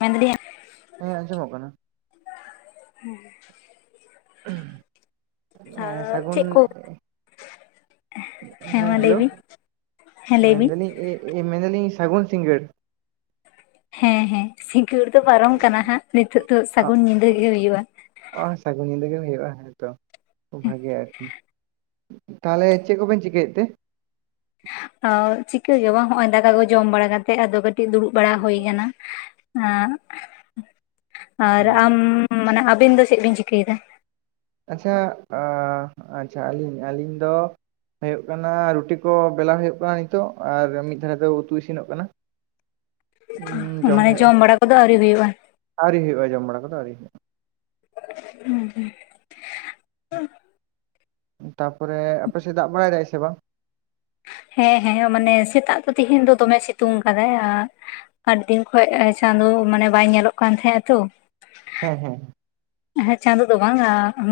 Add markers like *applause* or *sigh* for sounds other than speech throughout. ᱢᱮᱫᱨᱤ ᱦᱮᱸ ᱟᱸᱡᱚᱢᱚᱜ ᱠᱟᱱᱟ ᱦᱩᱸ ᱮ ᱥᱟᱹᱜᱩᱱ ᱪᱮᱫ ᱠᱚ ᱦᱮᱸ ᱢᱟ ᱞᱟᱹᱭ ᱦᱮᱞᱳ ᱵᱤᱱ ᱦᱮᱸ ᱞᱟᱹᱭ ᱵᱤᱱ ᱢᱮᱱᱫᱟᱞᱤᱧ ᱮ ᱢᱮᱱᱫᱟᱞᱤᱧ ᱥᱟᱹᱜᱩᱱ ᱥᱤᱜᱟᱹᱬ᱾ ᱦᱮᱸ ᱦᱮᱸ ᱥᱤᱸᱜᱟᱹᱲ ᱫᱚ ᱯᱟᱨᱚᱢ ᱠᱟᱱᱟ ᱦᱟᱸᱜ ᱱᱤᱛᱚᱜ ᱫᱚ ᱥᱟᱹᱜᱩᱱ ᱧᱤᱫᱟᱹ ᱜᱮ ᱦᱩᱭᱩᱜᱼᱟ ᱚ ᱥᱟᱹᱜᱩᱱ ᱧᱤᱫᱟᱹ ᱜᱮ ᱦᱩᱭᱩᱜᱼᱟ ᱦᱮᱸᱛᱚ ᱠᱷᱩᱵ ᱵᱷᱟᱜᱮ ᱟᱨᱠᱤ᱾ ᱛᱟᱦᱚᱞᱮ ᱪᱮᱫ ᱠᱚ ᱵᱤᱱ ᱪᱤᱠᱟᱹ ᱭᱮᱜ ᱛᱮ? ᱪᱤᱠᱟᱹᱜ ᱜᱮ ᱵᱟᱝ ᱦᱚᱜ ᱚᱚᱭ ᱫᱟᱠᱟ ᱠᱚ ᱡᱚᱢ ᱵᱟᱲᱟ ᱠᱟᱛᱮᱜ ᱟᱫᱚ ᱠᱟᱹᱴᱤᱡ ᱫᱩᱲᱩᱵ ᱵᱟᱲᱟ ᱦᱩᱭ ᱟᱠᱟᱱᱟ ᱟᱨ ᱟᱢ ᱢᱟᱱᱮ ᱟᱵᱤᱱ ᱫᱚ ᱪᱮᱫ ᱵᱤᱱ ᱪᱤᱠᱟᱹᱭᱮᱫᱟ ᱟᱪᱪᱷᱟ ᱟᱪᱪᱷᱟ ᱟ ᱟᱹᱞᱤᱧ ᱟᱹᱞᱤᱧ ᱫᱚ, ᱦᱩᱭᱩᱜ ᱠᱟᱱᱟ ᱨᱩᱴᱤ ᱠᱚ ᱵᱮᱞᱟᱣ ᱦᱩᱭᱩᱜ ᱠᱟᱱᱟ ᱱᱤᱛᱚᱜ ᱟᱨ ᱢᱤᱫ ᱫᱷᱟᱨᱮ ᱫᱚ ᱩᱛᱩ ᱤᱥᱤᱱᱚᱜ ᱠᱟᱱᱟ᱾ ᱢᱟᱱᱮ ᱡᱚᱢ ᱵᱟᱲᱟ ᱠᱚᱫᱚ ᱟᱹᱣᱨᱤ ᱦᱩᱭᱩᱜᱼᱟ ᱟᱹᱣᱨᱤ ᱦᱩᱭᱩᱜᱼᱟ ᱡᱚᱢ ᱵᱟᱲᱟ ᱠᱚᱫᱚ ᱟᱹᱣᱨᱤ ᱦᱩᱭᱩᱜᱼᱟ ᱦᱩᱸᱦᱩᱸ ᱛᱟᱯᱚᱨᱮ ᱟᱯᱮᱥᱮᱫ ᱫᱟᱜ ᱵᱟᱲᱟᱭ ᱫᱟᱭ ᱥᱮ ᱵᱟᱝ ᱦᱮᱸ ᱦᱮᱸ ᱢᱟᱱᱮ ᱥᱮᱛᱟᱜ ᱫᱚ ᱛᱮᱦᱤᱧ ᱫᱚ ᱫᱚᱢᱮ ᱥᱤᱛᱩᱝ ᱟᱠᱟᱫᱟᱭ ᱟᱨ ᱟᱨ ᱫᱤᱱ ᱠᱷᱚᱡ ᱪᱟᱸᱫᱳ ᱢᱟᱱᱮ ᱵᱟᱭ ᱧᱮᱞᱚᱜ ᱠᱟᱱ ᱛᱟᱦᱮᱸᱼᱟ ᱛᱚ ᱦᱮᱸ ᱦᱮᱸ ᱪᱟᱸᱫᱳ ᱫᱚ ᱵᱟᱝ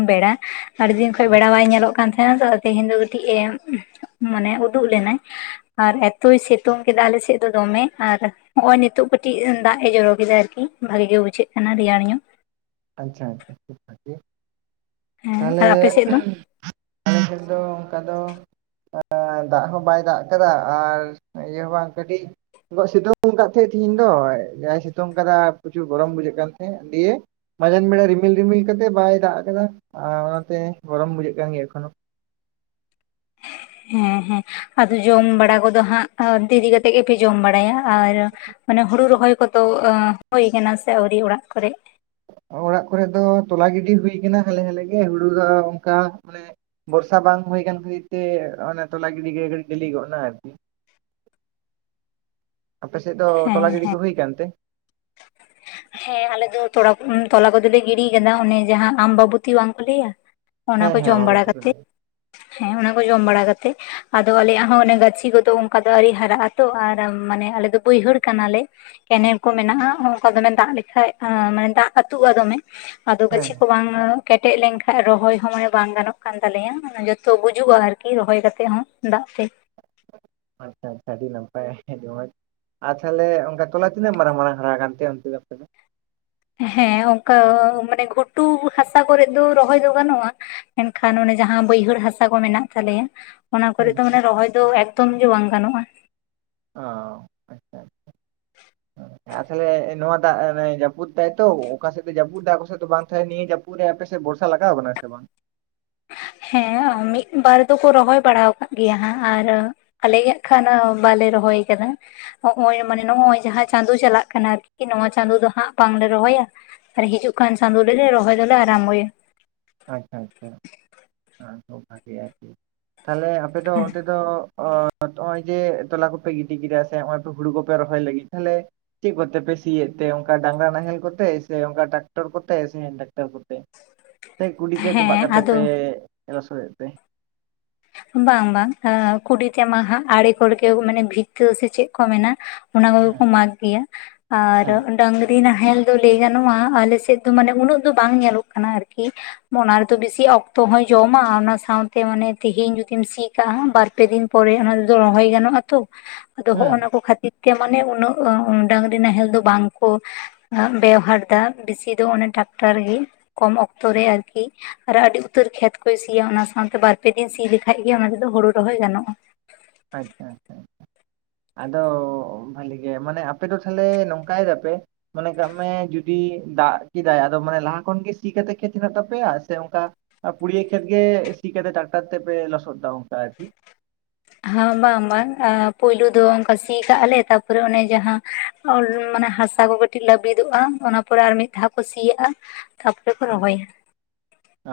ᱵᱮᱲᱟ ᱟᱹᱤᱫᱤᱱ ᱠᱷᱚᱱ ᱵᱮᱲᱟ ᱵᱟᱭ ᱧᱮᱞᱚᱜ ᱠᱟᱱ ᱛᱟᱦᱮᱱᱟ ᱛᱚ ᱛᱮᱦᱮᱧ ᱫᱚ ᱠᱟᱹᱴᱤᱡ ᱮ ᱢᱟᱱᱮ ᱩᱫᱩᱜ ᱞᱮᱱᱟᱭ ᱟᱨ ᱮᱛᱚᱭ ᱥᱤᱛᱩᱝ ᱠᱮᱫᱟ ᱟᱞ ᱥᱮᱫ ᱫᱚ ᱫᱚᱢᱮ ᱟᱨ ᱦᱚᱜ ᱚᱭ ᱱᱤᱛᱚᱜ ᱠᱟᱴᱤᱡ ᱫᱟᱜ ᱮ ᱡᱚᱨᱚ ᱠᱮᱫᱟ ᱟᱨᱠᱤ ᱵᱷᱟᱜᱤ ᱜᱮ ᱵᱩᱡᱷᱟᱹᱜ ᱠᱟᱱᱟ ᱨᱮᱭᱟᱲ ᱧᱚᱜ ᱟᱪᱪᱷᱟ ᱟᱪᱪᱷᱟ ᱟᱰᱤ ᱵᱷᱟᱜᱤ ᱦᱮᱸ ᱛᱟᱦᱚᱞᱮ ᱟᱨ ᱟᱯᱮ ᱥᱮᱫ ᱫᱚ ᱟᱞᱮ ᱥᱮᱫ ᱫᱚ ᱚᱝᱠᱟ ᱫᱚ ᱫᱟᱜ ᱦᱚᱸ ᱵᱟᱭ ᱫᱟᱜ ᱟᱠᱟᱫᱟ ᱟᱨ ᱤᱭᱟᱹ ᱦᱚᱸ ᱵᱟᱝ ᱠᱟᱹᱴᱤᱡ ᱥᱤᱛᱩᱝ ᱟᱠᱟᱫ ᱛᱟᱦᱮᱸᱫ ᱛᱤᱦᱮᱧ ᱫᱚ ᱡᱟᱭ ᱥᱤᱛᱩᱝ ᱠᱟᱫᱟ ᱯᱨᱚᱪᱩᱨ ᱜᱚᱨᱚᱢ ᱵᱩᱡᱷᱟᱹᱜ ᱠᱟᱱ ᱛᱟᱦᱮᱸᱫ ᱫᱤᱭᱮ ᱢᱟᱡᱟᱱ ᱵᱮᱲᱟ ᱨᱤᱢᱤᱞ ᱨᱤᱢᱤᱞ ᱠᱟᱛᱮ ᱵᱟᱭ ᱫᱟᱜ ᱟᱠᱟᱫᱟ ᱟᱨ ᱚᱱᱟᱛᱮ ᱜᱚᱨᱚᱢ ᱵᱩᱡᱷᱟᱹᱜ ᱠᱟᱱ ᱜᱮᱭᱟ ᱮᱠᱷᱚᱱᱳ ᱦᱮᱸ ᱦᱮᱸ ᱟᱫᱚ ᱡᱚᱢ ᱵᱟᱲᱟ ᱠᱚᱫᱚ ᱦᱟᱸᱜ ᱚᱱᱛᱮ ᱤᱫᱤ ᱠᱟᱛᱮᱫ ᱜᱮᱯᱮ ᱡᱚᱢ ᱵᱟᱲᱟᱭᱟ ᱟᱨ ᱢᱟᱱᱮ ᱦᱩᱲᱩ ᱨᱚᱦᱚᱭ ᱠᱚᱫᱚ ᱦᱳᱭ ᱠᱟᱱᱟ ᱥᱮ ᱟᱣᱨᱤ ᱚᱲᱟᱜ ᱠᱚᱨᱮᱜ ᱚᱲᱟᱜ ᱠᱚᱨᱮ ᱫᱚ ᱛᱚᱞᱟ ᱜᱤᱰᱤ ᱦᱩᱭ ᱟᱠᱟᱱᱟ ᱦᱟᱞᱮ ᱦᱟᱞᱮ ᱜᱮ ᱦᱩᱲᱩ ᱫᱚ ᱚᱱᱠᱟ ᱢᱟᱱᱮ ᱵᱚᱨᱥᱟ ᱵᱟᱝ ᱦᱩᱭ ᱠᱟᱱ ᱠᱷᱟᱹᱛᱤᱨ ᱛᱮ ᱚᱱᱮ ᱛᱚᱞᱟ ᱜᱤᱰᱤ ᱜᱷᱟᱹᱲᱤᱡ ᱜᱞᱤ ᱜᱚᱫᱱᱟ ᱟᱨᱠᱤ *inaudible* ᱟᱯᱮ ᱥᱮᱫ ᱫᱚ ᱦᱮᱸ ᱛᱚᱞᱟ ᱜᱤᱰᱤ ᱦᱮᱸ ᱠᱚ ᱦᱩᱭ ᱠᱟᱱᱛᱮ ᱦᱮᱸ ᱟᱞᱮ ᱫᱚ ᱛᱚᱞᱟ ᱠᱚᱫᱚᱞᱮ ᱜᱤᱰᱤ ᱠᱟᱫᱟ ᱚᱱᱮ ᱡᱟᱦᱟᱸ ᱟᱢᱵᱟᱵᱩᱛᱤ ᱵᱟᱝᱠᱚ ᱞᱟᱹᱭᱟ ᱚᱱᱟ ᱦᱮᱸ ᱠᱚ ᱦᱮᱸ ᱡᱚᱢ ᱵᱟᱲᱟ ᱢᱟᱢᱚᱛᱤ ᱠᱚ ᱠᱟᱛᱮᱜ ᱞᱟᱹᱭᱟ ᱦᱮᱸ ᱚᱱᱟ ᱠᱚ ᱡᱚᱢ ᱵᱟᱲᱟ ᱠᱟᱛᱮᱜ ᱟᱫᱚ ᱟᱞᱮᱭᱟᱜ ᱦᱚᱸ ᱚᱱᱮ ᱜᱟᱪᱷᱤ ᱠᱚᱫᱚ ᱚᱱᱠᱟ ᱫᱚ ᱟᱹᱣᱨᱤ ᱦᱟᱨᱟᱜ-ᱟ ᱛᱚ ᱟᱨ ᱢᱟᱱᱮ ᱟᱞᱮ ᱵᱟᱹᱭᱦᱟᱹᱲ ᱠᱟᱱᱟᱞᱮ ᱠᱮᱱᱮᱞ ᱠᱚ ᱢᱮᱱᱟᱜᱼᱟ ᱚᱱᱠᱟ ᱫᱚᱢᱮ ᱫᱟᱜ ᱞᱮᱠᱷᱟᱡ ᱢᱟᱱᱮ ᱫᱟᱜ ᱟᱹᱛᱩᱜᱼᱟ ᱫᱚᱢᱮ ᱟᱫᱚ ᱦᱮᱸ ᱜᱟᱪᱷᱤ ᱠᱚ ᱵᱟᱝ ᱠᱮᱴᱮᱡ ᱞᱮᱱᱠᱷᱟᱡ ᱨᱚᱦᱚᱭ ᱦᱚᱸ ᱢᱟᱱᱮ ᱵᱟᱝ ᱜᱟᱱᱚᱜ ᱠᱟᱱ ᱛᱟᱞᱮᱭᱟ, ᱚᱱᱟ ᱡᱚᱛᱚ ᱜᱩᱡᱩᱜᱼᱟ ᱟᱨᱠᱤ ᱨᱚᱦᱚᱭ ᱠᱟᱛᱮ ᱦᱚᱸ ᱫᱟᱜ ᱛᱮ᱾ ᱟᱪᱪᱷᱟ ᱟᱪᱪᱷᱟ ᱟᱹᱰᱤ ᱱᱟᱯᱟᱭ ᱟᱨ ᱛᱟᱦᱚᱞᱮ ᱚᱝᱠᱟ ᱛᱚᱞᱟ ᱛᱤᱱᱟᱹᱜ ᱢᱟᱨᱟᱝ ᱢᱟᱨᱟᱝ ᱦᱟᱨᱟ ᱠᱟᱱᱛᱮ ᱚᱱᱛᱮ ᱫᱚ ᱟᱯᱮ ᱫᱚ? ᱦᱮᱸ ᱚᱱᱠᱟ ᱢᱟᱱᱮ ᱜᱷᱩᱴᱩ ᱦᱟᱥᱟ ᱠᱚᱨᱮᱫ ᱫᱚ ᱨᱚᱦᱚᱭ ᱫᱚ ᱜᱟᱱᱚᱜᱼᱟ ᱮᱱᱠᱷᱟᱱ ᱚᱱᱮ ᱡᱟᱦᱟ ᱵᱟᱹᱭᱦᱟᱹᱲ ᱦᱟᱥᱟ ᱠᱚ ᱢᱮᱱᱟᱜ ᱛᱟᱞᱮᱭᱟ ᱚᱱᱟ ᱠᱚᱨᱮ ᱦᱮᱸ ᱫᱚ ᱢᱟᱱᱮ ᱨᱚᱦᱚᱭ ᱫᱚ ᱮᱠᱫᱚᱢ ᱜᱮ ᱵᱟᱝ ᱜᱟᱱᱚᱜᱼᱟ ᱚ ᱟᱪᱪᱷᱟ ᱟᱪᱪᱷᱟ *inaudible* ᱦᱮᱸ ᱛᱟᱦᱚᱞᱮ ᱱᱚᱣᱟ ᱫᱟᱜ ᱡᱟᱹᱯᱩᱫ ᱛᱟᱭᱛᱚ ᱚᱠᱟ ᱥᱮᱫ ᱫᱚ ᱡᱟᱹᱯᱩᱫ ᱫᱟ ᱚᱠᱟ ᱥᱮᱫ ᱫᱚ ᱵᱟᱝ ᱱᱤᱭᱟᱹ ᱡᱟᱹᱯᱩᱫ ᱯᱩᱨᱮ ᱟᱯᱮᱥᱮᱫ ᱵᱚᱨᱥᱟ ᱞᱟᱜᱟᱣ ᱟᱠᱟᱱᱟ ᱥᱮ ᱵᱟᱝ ᱦᱮᱸ ᱢᱤᱫ ᱵᱟᱨ ᱫᱚᱠᱚ ᱨᱚᱦᱚᱭ ᱵᱟᱲᱟ ᱟᱠᱟᱫ ᱜᱮᱭᱟ ᱦᱟᱸᱜ ᱟᱨ ᱟᱞᱮᱭᱟᱜ ᱠᱷᱟᱱ ᱵᱟᱞᱮ ᱨᱚᱦᱚᱭ ᱠᱟᱫᱟ ᱱᱚᱜᱚᱭ ᱢᱟᱱᱮ ᱱᱚᱜᱚᱭ ᱡᱟᱦᱟ ᱪᱟᱸᱫᱳ ᱪᱟᱞᱟᱜ ᱠᱟᱱᱟ ᱟᱨᱠᱤ ᱱᱚᱣᱟ ᱪᱟᱸᱫᱳ ᱫᱚ ᱦᱟᱸᱜ ᱵᱟᱝᱞᱮ ᱨᱚᱦᱚᱭᱟ᱾ ᱟᱨ ᱦᱤᱡᱩᱜ ᱠᱟᱱ ᱪᱟᱸᱫᱳ ᱨᱚᱦᱚᱭ ᱫᱚᱞᱮ ᱟᱨᱟᱢᱵᱚᱭᱟ ᱟᱪᱪᱷᱟ ᱟᱪᱪᱷᱟ ᱵᱷᱟᱜᱮᱭᱟ ᱟᱨᱠᱤ ᱛᱟᱦᱚᱞᱮ ᱟᱯᱮᱫᱚ ᱚᱱᱛᱮ ᱫᱚ ᱚ ᱱᱚᱜᱼᱚᱭ ᱡᱮ ᱛᱚᱞᱟ ᱠᱚᱯᱮ ᱜᱤᱰᱤ ᱠᱮᱫᱟ ᱥᱮ ᱱᱚᱜᱼᱚᱭ ᱦᱩᱲᱩ ᱠᱚᱯᱮ ᱨᱚᱦᱚᱭ ᱞᱟᱹᱜᱤᱫ ᱛᱟᱦᱞᱮ ᱪᱮᱫ ᱠᱚᱛᱮ ᱯᱮ ᱥᱤᱭᱮᱫ ᱛᱮ ᱚᱝᱠᱟ ᱰᱟᱝᱨᱟ ᱱᱟᱦᱮᱞ ᱠᱚᱛᱮ ᱥᱮ ᱚᱝᱠᱟ ᱴᱟᱠᱴᱟᱨ ᱠᱚᱛᱮ ᱥᱮ ᱦᱮᱱ ᱴᱟᱠᱴᱟᱨ ᱠᱚᱛᱮ ᱥᱮ ᱠᱩᱰᱤᱛᱮ ᱠᱚᱵᱟᱜ ᱦᱮᱸ ᱠᱟᱛᱮ ᱟᱫᱚ ᱯᱮ ᱞᱚᱥᱚᱫᱮᱛ ᱛᱮ ᱵᱟᱝ ᱵᱟᱝ ᱠᱩᱰᱤᱛᱮ ᱢᱟ ᱦᱟᱜ ᱟᱲᱮ ᱢᱟᱱᱮ ᱵᱷᱤᱛᱟᱹ ᱥᱮ ᱪᱮᱫ ᱠᱚ ᱢᱮᱱᱟ ᱚᱱᱟ ᱠᱚᱜᱮ ᱦᱮᱸ ᱠᱚ ᱢᱟᱠ ᱜᱮᱭᱟ ᱟᱨ ᱦᱮᱸ ᱰᱟᱝᱨᱤ ᱱᱟᱦᱮᱞ ᱜᱟᱱᱚᱜᱼᱟ ᱟᱞᱮ ᱥᱮᱫ ᱫᱚ ᱢᱟᱱᱮ ᱩᱱᱟᱹᱜ ᱫᱚ ᱵᱟᱝ ᱧᱮᱞᱚᱜ ᱠᱟᱱᱟ ᱟᱨᱠᱤ ᱚᱱᱟ ᱨᱮᱛᱚ ᱵᱮᱥᱤ ᱚᱠᱛᱚ ᱦᱚᱸᱭ ᱡᱚᱢᱟ ᱚᱱᱟ ᱥᱟᱶᱛᱮ ᱢᱟᱱᱮ ᱛᱮᱦᱤᱧ ᱡᱩᱫᱤᱢ ᱥᱤ ᱠᱟᱜᱼᱟ ᱵᱟᱨ ᱯᱮ ᱫᱤᱱ ᱯᱚᱨᱮ ᱚᱱᱟ ᱨᱮᱫᱚ ᱨᱚᱦᱚᱭ ᱜᱟᱱᱚᱜᱼᱟ ᱛᱚ ᱟᱫᱚ ᱦᱮᱸ ᱱᱟ ᱠᱚ ᱠᱷᱟᱹᱛᱤᱨ ᱛᱮ ᱢᱟᱱᱮ ᱩᱱᱟᱹᱜ ᱰᱟᱝᱨᱤ ᱱᱟᱦᱮᱞ ᱫᱚ ᱵᱟᱝ ᱠᱚ ᱵᱮᱣᱦᱟᱨ ᱫᱟ ᱵᱮᱥᱤ ᱫᱚ ᱚᱱᱮ ᱴᱟᱠᱴᱟᱨ ᱜᱮ ᱠᱚᱢ ᱚᱠᱛᱚᱨᱮ ᱟᱨᱠᱤ ᱟᱨ ᱟᱹᱰᱤ ᱩᱛᱟᱹᱨ ᱠᱷᱮᱛ ᱠᱚᱭ ᱥᱤᱭᱟ ᱚᱱᱟ ᱥᱟᱶᱛᱮ ᱵᱟᱨ ᱯᱮ ᱫᱤᱱ ᱥᱤ ᱞᱮᱠᱷᱟᱡ ᱜᱮ ᱚᱱᱟ ᱨᱮᱫᱚ ᱦᱳᱲᱳ ᱨᱚᱦᱚᱭ ᱜᱟᱱᱚᱜᱼᱟ᱾ ᱟᱪᱪᱷᱟ ᱟᱪᱪᱷᱟ ᱟᱪᱪᱷᱟ ᱟᱫᱚ ᱵᱷᱟᱹᱞᱤ ᱜᱮ ᱢᱟᱱᱮ ᱟᱯᱮ ᱫᱚ ᱛᱟᱦᱞᱮ ᱱᱚᱝᱠᱟᱭ ᱫᱟᱯᱮ ᱢᱚᱱᱮ ᱠᱟᱜ ᱢᱮ ᱡᱩᱫᱤ ᱫᱟᱜ ᱠᱮᱫᱟᱭ ᱟᱫᱚ ᱢᱟᱱᱮ ᱞᱟᱦᱟ ᱠᱷᱚᱱᱜᱮ ᱥᱤ ᱠᱟᱛᱮ ᱠᱷᱮᱛ ᱦᱮᱱᱟᱜ ᱛᱟᱯᱮᱭᱟ ᱥᱮ ᱚᱱᱠᱟ ᱟᱨ ᱯᱩᱲᱭᱟᱹ ᱠᱷᱮᱛ ᱜᱮ ᱥᱤ ᱠᱟᱛᱮ ᱴᱟᱠᱴᱟᱨ ᱛᱮ ᱯᱮ ᱞᱚᱥᱚᱫ ᱟᱨᱠᱤ ᱦᱮᱸ ᱵᱟᱝ ᱵᱟᱝ ᱯᱳᱭᱞᱩ ᱫᱚ ᱚᱱᱠᱟ ᱥᱤ ᱠᱟᱜᱼᱟ ᱞᱮ ᱛᱟᱯᱚᱨᱮ ᱚᱱᱮ ᱡᱟᱦᱟᱸ *inaudible* ᱦᱟᱥᱟ ᱠᱚ ᱠᱟᱹᱴᱤᱡ ᱞᱟᱹᱵᱤᱫᱚᱜᱼᱟ ᱚᱱᱟ ᱯᱚᱨᱮ ᱟᱨ ᱢᱤᱫ ᱫᱷᱟᱣ ᱠᱚ ᱥᱤᱭᱟᱜᱼᱟ ᱛᱟ ᱯᱚᱨᱮ ᱠᱚ ᱨᱚᱦᱚᱭ ᱚ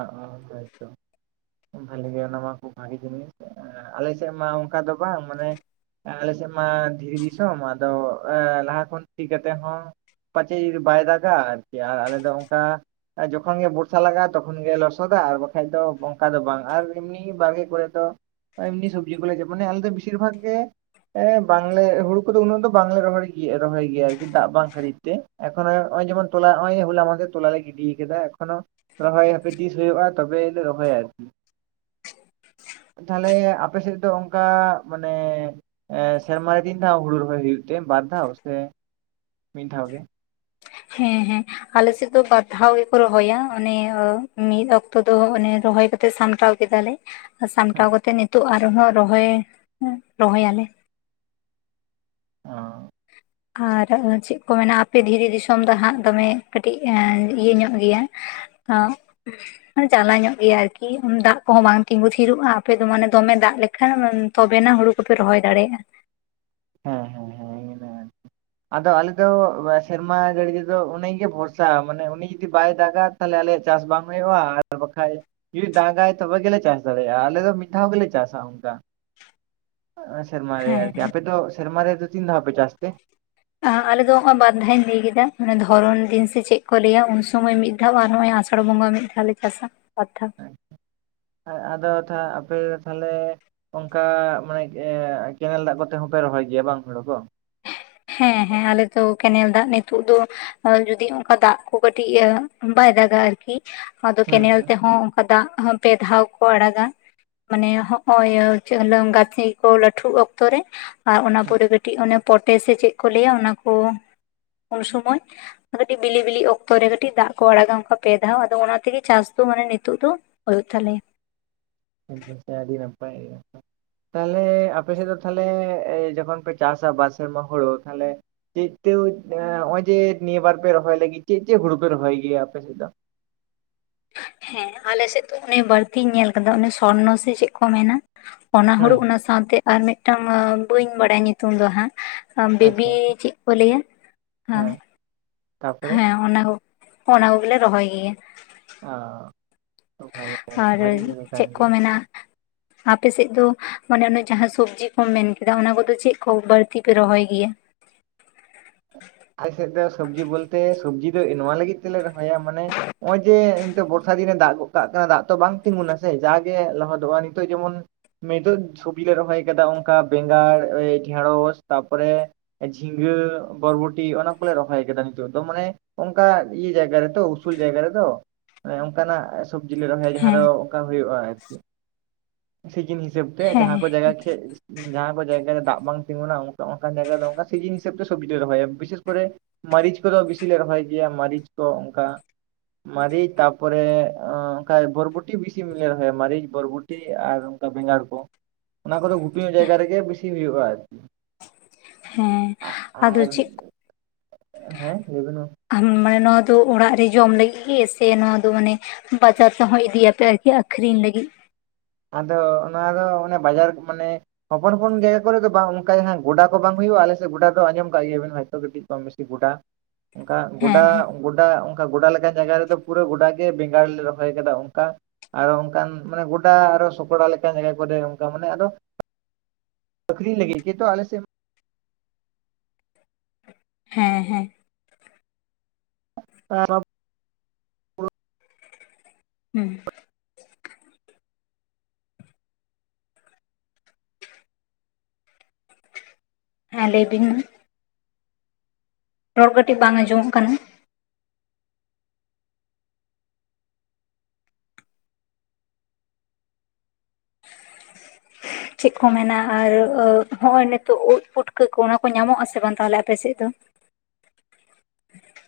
ᱚ *inaudible* ᱵᱷᱟᱞᱤ ᱜᱮ ᱚᱱᱟᱢᱟ ᱠᱷᱩᱯ ᱵᱷᱟᱜᱮ ᱡᱤᱱᱤᱥ *inaudible* ᱟᱞᱮ ᱥᱮᱫ ᱢᱟ ᱚᱱᱠᱟ ᱫᱚ ᱵᱟᱝ ᱢᱟᱱᱮ ᱟᱞᱮᱥᱮᱫ ᱢᱟ ᱫᱷᱤᱨᱤ ᱫᱤᱥᱚᱢ ᱟᱫᱚ ᱞᱟᱦᱟ ᱠᱷᱚᱱ ᱥᱤ ᱠᱟᱛᱮ ᱦᱚᱸ ᱯᱟᱪᱮ ᱡᱩᱫᱤ ᱵᱟᱭ ᱫᱟᱜᱼᱟ ᱟᱨᱠᱤ ᱟᱨ ᱟᱞᱮ ᱫᱚ ᱚᱱᱠᱟ ᱡᱚᱠᱷᱚᱱ ᱜᱮ ᱵᱚᱨᱥᱟ ᱞᱟᱜᱟᱜᱼᱟ ᱛᱚᱠᱷᱚᱱ ᱜᱮ ᱞᱚᱥᱚᱫ ᱫᱟ ᱟᱨ ᱵᱟᱠᱷᱟᱡ ᱫᱚ ᱚᱱᱠᱟ ᱫᱚ ᱵᱟᱝ ᱟᱨ ᱮᱢᱱᱤ ᱵᱟᱨᱜᱮ ᱠᱚᱨᱮ ᱫᱚ ᱮᱢᱱᱤ ᱥᱚᱵᱡᱤ ᱠᱚ ᱞᱮ ᱢᱟᱱᱮ ᱟᱞᱮ ᱫᱚ ᱵᱤᱥᱤᱨ ᱵᱷᱟᱜᱽ ᱜᱮ ᱮᱸ ᱵᱟᱝᱞᱮ ᱦᱩᱲᱩ ᱠᱚᱫᱚ ᱩᱱᱟᱹᱜ ᱫᱚ ᱵᱟᱝᱞᱮ ᱨᱚᱦᱚᱭ ᱨᱚᱦᱚᱭ ᱜᱮᱭᱟ ᱟᱨᱠᱤ ᱫᱟᱜ ᱵᱟᱝ ᱠᱷᱟᱹᱛᱤᱨ ᱛᱮ ᱮᱠᱷᱚᱱᱳ ᱚ ᱚᱜᱭ ᱡᱚᱢᱚᱱ ᱛᱚᱞᱟ ᱦᱚᱞᱟ ᱛᱳᱞᱟ ᱞᱮ ᱜᱤᱰᱤ ᱠᱟᱫᱟ ᱮᱠᱷᱚᱱᱳ ᱨᱚᱦᱚᱭ ᱦᱟᱯᱮ ᱛᱤᱥ ᱦᱳᱭᱳᱜᱼᱟ ᱛᱚᱵᱮ ᱞᱮ ᱨᱚᱦᱚᱭᱟ ᱟᱨᱠᱤ *unintelligible* *inaudible* ᱛᱟᱦᱞᱮ ᱟᱯᱮ ᱥᱮᱫ ᱫᱚ ᱚᱱᱠᱟ ᱢᱟᱱᱮ ᱥᱮᱨᱢᱟ ᱨᱮ ᱛᱤᱱ ᱫᱷᱟᱣ ᱦᱩᱲᱩ ᱨᱚᱦᱚᱭ ᱦᱩᱭᱩᱜ ᱛᱮ ᱵᱟᱨ ᱫᱷᱟᱣ ᱥᱮ ᱢᱤᱫ ᱫᱷᱟᱣ ᱜᱮ? ᱦᱮᱸ ᱦᱮᱸ ᱟᱞᱮ ᱥᱮᱫ ᱫᱚ ᱵᱟᱨ ᱫᱷᱟᱣ ᱜᱮᱠᱚ ᱨᱚᱦᱚᱭ ᱚᱱᱮ ᱚ ᱢᱤᱫ ᱚᱠᱛᱚ ᱫᱚ ᱚᱱᱮ ᱨᱚᱦᱚᱭ ᱠᱟᱛᱮ ᱥᱟᱢᱴᱟᱣ ᱠᱮᱫᱟ ᱞᱮ ᱦᱮᱸ ᱥᱟᱢᱴᱟᱣ ᱠᱟᱛᱮ ᱱᱤᱛᱚᱜ ᱟᱨᱦᱚᱸ ᱨᱚᱦᱚᱭ ᱨᱚᱦᱚᱭ ᱟᱞᱮ ᱚᱸ ᱟᱨ ᱪᱮᱫ ᱠᱚ ᱢᱮᱱᱟ ᱟᱯᱮ ᱫᱷᱤᱨᱤ ᱫᱤᱥᱚᱢ ᱫᱚ ᱦᱟᱸᱜ ᱫᱚᱢᱮ ᱠᱟᱹᱴᱤᱡ ᱤᱭᱟᱹ ᱧᱚᱜ ᱜᱮᱭᱟ᱾ *unintelligible* ᱡᱟᱞᱟ ᱧᱚᱜ ᱜᱮᱭᱟ ᱟᱨᱠᱤ ᱫᱟᱜ ᱠᱚᱦᱚᱸ ᱵᱟᱝ ᱛᱤᱸᱜᱩ ᱛᱷᱤᱨᱚᱜᱼᱟ ᱟᱯᱮ ᱫᱚ ᱢᱟᱱᱮ ᱫᱚᱢᱮ ᱫᱟᱜ ᱞᱮᱠᱟ ᱠᱷᱟᱱ ᱛᱚᱵᱮᱱᱟ ᱦᱳᱲᱳ ᱠᱚᱯᱮ ᱨᱚᱦᱚᱭ ᱫᱟᱲᱮᱜᱼᱟ ᱦᱮᱸ ᱦᱮᱸ ᱦᱮᱸ *inaudible* ᱟᱫᱚ ᱟᱞᱮ ᱫᱚ ᱥᱮᱨᱢᱟ ᱡᱟᱹᱲᱤ ᱛᱮᱫᱚ ᱩᱱᱤ ᱜᱮ ᱵᱷᱚᱨᱥᱟ ᱢᱟᱱᱮ ᱩᱱᱤ ᱡᱩᱫᱤ ᱵᱟᱭ ᱫᱟᱜ-ᱟ ᱛᱟᱦᱞᱮ ᱟᱞᱮᱭᱟᱜ ᱪᱟᱥ ᱵᱟᱝ ᱦᱳᱭᱳᱜᱼᱟ ᱟᱨ ᱵᱟᱠᱷᱟᱡ ᱡᱩᱫᱤ ᱫᱟᱜ ᱟᱭ ᱛᱚᱵᱮ ᱜᱮᱞᱮ ᱪᱟᱥ ᱫᱟᱲᱮᱭᱟᱜᱼᱟ ᱟᱞᱮ ᱫᱚ ᱢᱤᱫ ᱫᱷᱟᱣ ᱜᱮᱞᱮ ᱪᱟᱥᱟ ᱟ ᱚᱱᱠᱟ᱾ ᱥᱮᱨᱢᱟ ᱨᱮ ᱦᱮᱸ ᱟᱨᱠᱤ ᱟᱯᱮ ᱫᱚ ᱥᱮᱨᱢᱟ ᱨᱮ ᱛᱤᱱ ᱫᱷᱟᱣ ᱯᱮ ᱪᱟᱥ ᱛᱮ *unintelligible* ᱟᱞᱮᱫ ᱫᱚ ᱵᱟᱨᱫᱷᱟᱹᱧ ᱞᱟᱹᱭ ᱠᱮᱫᱟ ᱢᱟᱱᱮ ᱫᱷᱚᱨᱚᱱ ᱫᱤᱱ ᱥᱮ ᱪᱮᱫ ᱠᱚ ᱞᱟᱹᱭᱟ ᱩᱱ *unintelligible* ᱥᱳᱢᱳᱭ ᱢᱤᱫ ᱫᱷᱟᱣ ᱟᱨ ᱱᱚᱜᱼᱚᱭ ᱟᱥᱟᱲ ᱵᱚᱸᱜᱟ ᱢᱤᱫ ᱫᱷᱟᱣ ᱞᱮ ᱪᱟᱥᱟ ᱵᱟᱨ ᱫᱷᱟᱣ ᱟᱫᱚ ᱟᱯᱮ ᱛᱟᱦᱞᱮ ᱚᱱᱠᱟ ᱢᱟᱱᱮ ᱠᱮᱱᱮᱞ ᱫᱟᱜ ᱠᱚᱛᱮ ᱦᱚᱸᱯᱮ ᱨᱚᱦᱚᱭ ᱜᱮᱭᱟ ᱵᱟᱝ ᱦᱳᱲᱳ ᱠᱚ ᱦᱮᱸ ᱦᱮᱸ ᱟᱞᱮ ᱫᱚ ᱠᱮᱱᱮᱞ ᱫᱟᱜ ᱱᱤᱛᱳᱜ ᱫᱚ ᱟᱨ ᱡᱩᱫᱤ ᱚᱱᱠᱟ ᱫᱟᱜ ᱠᱚ ᱠᱟᱹᱴᱤᱡ ᱤᱭᱟᱹ ᱵᱟᱭ ᱫᱟᱜ-ᱟ ᱟᱨᱠᱤ ᱟᱫᱚ ᱦᱩᱸ ᱠᱮᱱᱮᱞ ᱦᱩᱸ ᱛᱮᱦᱚᱸ ᱚᱱᱠᱟ ᱫᱟᱜ ᱦᱚᱸ ᱯᱮ ᱫᱷᱟᱣ ᱠᱚ ᱟᱲᱟᱜᱟ᱾ ᱢᱟᱱᱮ ᱦᱚᱸᱜᱼᱚᱭ ᱤᱪᱟᱹᱜ ᱦᱤᱞᱟᱹᱢ ᱜᱟᱹᱛᱷᱤ ᱠᱚ ᱞᱟᱹᱴᱷᱩᱜ ᱚᱠᱛᱚ ᱨᱮ ᱟᱨ ᱚᱱᱟ ᱟᱪᱪᱷᱟ ᱯᱚᱨᱮ ᱠᱟᱹᱴᱤᱡ ᱚᱱᱮ ᱯᱚᱴᱮ ᱥᱮ ᱪᱮᱫ ᱠᱚ ᱞᱟᱹᱭ-ᱟ ᱚᱱᱟ ᱠᱚ ᱩᱱ ᱥᱚᱢᱚᱭ ᱠᱟᱹᱴᱤᱡ ᱵᱤᱞᱤ ᱵᱤᱞᱤ ᱚᱠᱛᱚ ᱨᱮ ᱠᱟᱹᱴᱤᱡ ᱫᱟᱜ ᱠᱚ ᱟᱲᱟᱜ-ᱟ ᱚᱱᱠᱟ ᱯᱮ ᱫᱷᱟᱣ ᱟᱫᱚ ᱚᱱᱟ ᱛᱮᱜᱮ ᱪᱟᱥ ᱫᱚ ᱢᱟᱱᱮ ᱱᱤᱛᱚᱜ ᱫᱚ ᱦᱳᱭ ᱛᱟᱦᱞᱮ *unintelligible* ᱟᱹᱰᱤ ᱱᱟᱯᱟᱭ ᱛᱟᱦᱞᱮ ᱟᱯ ᱥᱮᱫ ᱫᱚ ᱛᱟᱦᱞᱮ ᱡᱚᱠᱷᱚᱱ ᱯᱮ ᱪᱟᱥᱟ ᱵᱟᱨ ᱥᱮᱨᱢᱟ ᱦᱳᱲᱳ ᱛᱟᱦᱞᱮ ᱪᱮᱫ *unintelligible* ᱱᱚᱜᱼᱚᱭ ᱡᱮ ᱱᱤᱭᱟᱹ ᱵᱟᱨ ᱯᱮ ᱨᱚᱦᱚᱭ ᱞᱟᱹᱜᱤᱫ ᱪᱮᱫ ᱪᱮᱫ ᱦᱳᱲᱳ ᱯᱮ ᱨᱚᱦᱚᱭ ᱜᱮᱭᱟ ᱟᱯᱮ ᱥᱮᱫ ᱫᱚ? ᱦᱮᱸ ᱟᱞᱮ ᱥᱮᱫ ᱫᱚ ᱚᱱᱮ ᱵᱟᱹᱲᱛᱤᱧ ᱧᱮᱞ ᱠᱟᱫᱟ ᱚᱱᱮ ᱥᱚᱨᱱᱚ ᱥᱮ ᱪᱮᱫ ᱠᱚ ᱢᱮᱱᱟ ᱚᱱᱟ ᱦᱳᱲᱳ ᱦᱮᱸ ᱚᱱᱟ ᱥᱟᱶᱛᱮ ᱟᱨ ᱢᱤᱫ ᱴᱟᱝ ᱵᱟᱹᱧ ᱵᱟᱰᱟᱭ-ᱟ ᱧᱩᱛᱩᱢ ᱫᱚ ᱦᱟᱸᱜ ᱵᱤᱵᱤ ᱟᱪᱪᱷᱟ ᱟᱪᱪᱷᱟ ᱪᱮᱫ ᱠᱚ ᱞᱟᱹᱭ-ᱟ ᱦᱟᱸᱜ ᱦᱮᱸ ᱛᱟᱯᱚᱨᱮ ᱦᱮᱸ ᱚᱱᱟ ᱠᱚ ᱚᱱᱟ ᱠᱚᱜᱮ ᱞᱮ ᱨᱚᱦᱚᱭ ᱜᱮᱭᱟ ᱚᱸ ᱟᱨ ᱪᱮᱫ ᱠᱚ ᱜᱮᱭᱟ ᱢᱮᱱᱟ ᱟᱯᱮ ᱥᱮᱫ ᱫᱚ ᱢᱟᱱᱮ ᱚᱱᱮ ᱡᱟᱦᱟᱸ ᱥᱚᱵᱽᱡᱤ ᱠᱚᱢ ᱢᱮᱱ ᱠᱮᱫᱟ ᱚᱱᱟ ᱠᱚᱫᱚ ᱪᱮᱫ ᱠᱚ ᱵᱟᱹᱲᱛᱤ ᱯᱮ ᱨᱚᱦᱚᱭ ᱜᱮᱭᱟ᱾ ᱟᱞᱮ ᱥᱮᱫ ᱫᱚ ᱥᱚᱵᱽᱡᱤ ᱵᱚᱞᱛᱮ ᱥᱚᱵᱡᱤ ᱫᱚ ᱱᱚᱣᱟ ᱞᱟᱹᱜᱤᱫ ᱛᱮᱞᱮ ᱨᱚᱦᱚᱭᱟ ᱢᱟᱱᱮ ᱱᱚᱜᱼᱚᱭ ᱡᱮ ᱱᱤᱛᱚᱜ *unintelligible* ᱫᱟᱜ ᱜᱚᱫ ᱠᱟᱜ ᱠᱟᱱᱟ ᱫᱟᱜ ᱛᱚ ᱵᱟᱝ ᱛᱤᱸᱜᱩᱱᱟ ᱥᱮ ᱡᱟᱜᱮ ᱞᱚᱦᱚᱫᱚᱜᱼᱟ ᱱᱤᱛᱚᱜ ᱡᱮᱢᱚᱱ ᱥᱚᱵᱽᱡᱤ ᱞᱮ ᱨᱚᱦᱚᱭ ᱠᱟᱫᱟ ᱚᱱᱠᱟ ᱵᱮᱸᱜᱟᱲ ᱰᱷᱮᱸᱲᱚᱥ ᱛᱟᱨ ᱯᱚᱨᱮ᱾ ᱡᱷᱤᱸᱜᱟ. ᱵᱚᱨᱵᱚᱴ ᱴᱤ ᱚᱱᱟ ᱠᱚᱞᱮ ᱨᱚᱦᱚᱭ ᱠᱟᱫᱟ ᱱᱤᱛᱚᱜ ᱛᱚ ᱢᱟᱱᱮ ᱚᱱᱠᱟ ᱤᱭᱟᱹ ᱡᱟᱭᱜᱟ ᱨᱮᱛᱚ ᱩᱥᱩᱞ ᱡᱟᱭᱜᱟ ᱨᱮᱛᱚ ᱚᱱᱠᱟᱱᱟᱜ ᱥᱚᱵᱡᱤᱞ ᱞᱮ ᱨᱚᱦᱚᱭᱟ ᱡᱟᱦᱟᱸ ᱦᱮᱸ ᱫᱚ ᱚᱱᱠᱟ ᱦᱳᱭᱳᱜᱼᱟ ᱟᱨᱠᱤ ᱥᱤᱡᱤᱱ ᱦᱤᱥᱟᱹᱵ ᱛᱮ ᱦᱮᱸ ᱡᱟᱦᱟᱸ ᱠᱚ ᱡᱟᱭᱜᱟ *unintelligible* ᱡᱟᱦᱟᱸ ᱠᱚ ᱡᱟᱭᱜᱟ ᱨᱮ ᱫᱟᱜ ᱵᱟᱝ ᱛᱤᱸᱜᱩᱱᱟ ᱡᱟᱭᱜᱟ ᱫᱚ ᱚᱱᱠᱟ ᱥᱤᱡᱤᱱ ᱦᱤᱥᱟᱹᱵ ᱛᱮ ᱥᱚᱵᱽᱡᱤ ᱞᱮ ᱨᱚᱦᱚᱭᱟ ᱵᱤᱥᱮᱥ ᱠᱚᱨᱮ ᱢᱟᱹᱨᱤᱪ ᱠᱚᱫᱚ ᱵᱤᱥᱤ ᱞᱮ ᱨᱚᱦᱚᱭ ᱜᱮᱭᱟ ᱢᱟᱹᱨᱤᱪ ᱠᱚ ᱚᱱᱠᱟ ᱢᱟᱨᱟᱹᱨᱤᱪ ᱛᱟᱯᱚᱨᱮ ᱚᱱᱠᱟ ᱵᱚᱨᱵᱚᱴᱤ ᱵᱤᱥᱤ ᱜᱮᱞᱮ ᱨᱚᱦᱚᱭᱟ ᱢᱟᱨᱤᱪ ᱵᱚᱨᱵᱚᱴᱤ *unintelligible* ᱟᱨ ᱚᱱᱠᱟ ᱵᱮᱸᱜᱟᱲ ᱠᱚ ᱚᱱᱟ ᱠᱚᱫᱚ ᱜᱷᱩᱴ ᱧᱚᱜ ᱡᱟᱭᱜᱟ ᱨᱮᱜᱮ ᱵᱮᱥᱤ ᱦᱩᱭᱩᱜᱼᱟ ᱟᱨᱠᱤ ᱦᱮᱸ ᱟᱫᱚ ᱟᱨ ᱪᱮᱫ ᱦᱮᱸ ᱞᱮᱵᱤᱱ ᱢᱟ ᱟᱢ ᱢᱟᱱᱮ ᱱᱚᱣᱟ ᱫᱚ ᱚᱲᱟᱜ ᱨᱮ ᱡᱚᱢ ᱞᱟᱹᱜᱤᱫ ᱜᱮ ᱥᱮ ᱱᱚᱣᱟ ᱫᱚ ᱢᱟᱱᱮ ᱵᱟᱡᱟᱨ ᱛᱮ ᱦᱚᱸ ᱤᱫᱤᱭᱟᱯᱮ ᱟᱨᱠᱤ ᱟᱠᱷᱨᱤᱧ ᱞᱟᱹᱜᱤᱫ ᱟᱫᱚ ᱚᱱᱟ ᱫᱚ ᱚᱱᱮ ᱵᱟᱡᱟᱨ ᱠᱚ ᱢᱟᱱᱮ ᱦᱚᱯᱚᱱᱼᱦᱚᱯᱚᱱ ᱡᱟᱭᱜᱟ ᱠᱚᱨᱮ ᱫᱚ ᱵᱟᱝ ᱚᱱᱠᱟ ᱜᱚᱰᱟ ᱠᱚ ᱵᱟᱝ ᱦᱩᱭᱩᱜᱼᱟ ᱟᱞᱮᱥᱮᱫ ᱜᱚᱰᱟ ᱫᱚ ᱟᱸᱚᱢ ᱠᱟᱜ ᱜᱮᱭᱟᱵᱮᱱ ᱦᱚᱭᱛᱳ ᱠᱟᱹᱴᱤᱡ ᱠᱚᱢ ᱵᱮᱥᱤ ᱜᱚᱰᱟ ᱚᱱᱠᱟ ᱦᱮᱸ ᱜᱚᱰᱟ ᱦᱮᱸ ᱜᱚᱰᱟ ᱚᱱᱠᱟ ᱜᱚᱰᱟ ᱞᱮᱠᱟᱱ ᱡᱟᱭᱜᱟ ᱨᱮᱫᱚ ᱯᱩᱨᱟᱹ ᱜᱚᱰᱟ ᱜᱮ ᱵᱮᱸᱜᱟᱲ ᱞᱮ ᱨᱚᱦᱚᱭ ᱟᱠᱟᱫᱟ ᱚᱱᱠᱟ ᱟᱨᱚ ᱚᱱᱠᱟᱱ ᱢᱟᱱᱮ ᱜᱚᱰ *unintelligible* ᱥᱚᱠᱲᱟ ᱞᱮᱠᱟᱱ ᱠᱚᱨᱮ ᱚᱱᱠᱟ ᱢᱟᱱᱮ ᱟᱫᱚ ᱟᱹᱠᱷᱨᱤᱧ ᱞᱟᱹᱜᱤᱫ ᱠᱤᱱᱛᱩ ᱟᱞᱮ ᱥᱮᱫ ᱦᱮᱸ ᱦᱮᱸ *unintelligible* *inaudible* ᱩᱸ ᱦᱮᱸ ᱞᱟᱹᱭ ᱵᱤᱱ ᱢᱟ ᱨᱚᱲ ᱠᱟᱹᱴᱤᱡ ᱵᱟᱝ ᱟᱸᱡᱚᱢᱚᱜ ᱠᱟᱱᱟ ᱪᱮᱫ ᱠᱚ ᱢᱮᱱᱟ ᱟᱨ ᱦᱚᱜᱼᱚᱭ ᱱᱤᱛᱚᱜ ᱳᱫ ᱯᱩᱴᱠᱟᱹ ᱠᱚ ᱚᱱᱟ ᱠᱚ ᱧᱟᱢᱚᱜ ᱟᱥᱮ ᱵᱟᱝ ᱛᱟᱦᱚᱞᱮ ᱟᱯᱮᱥᱮᱫ ᱫᱚ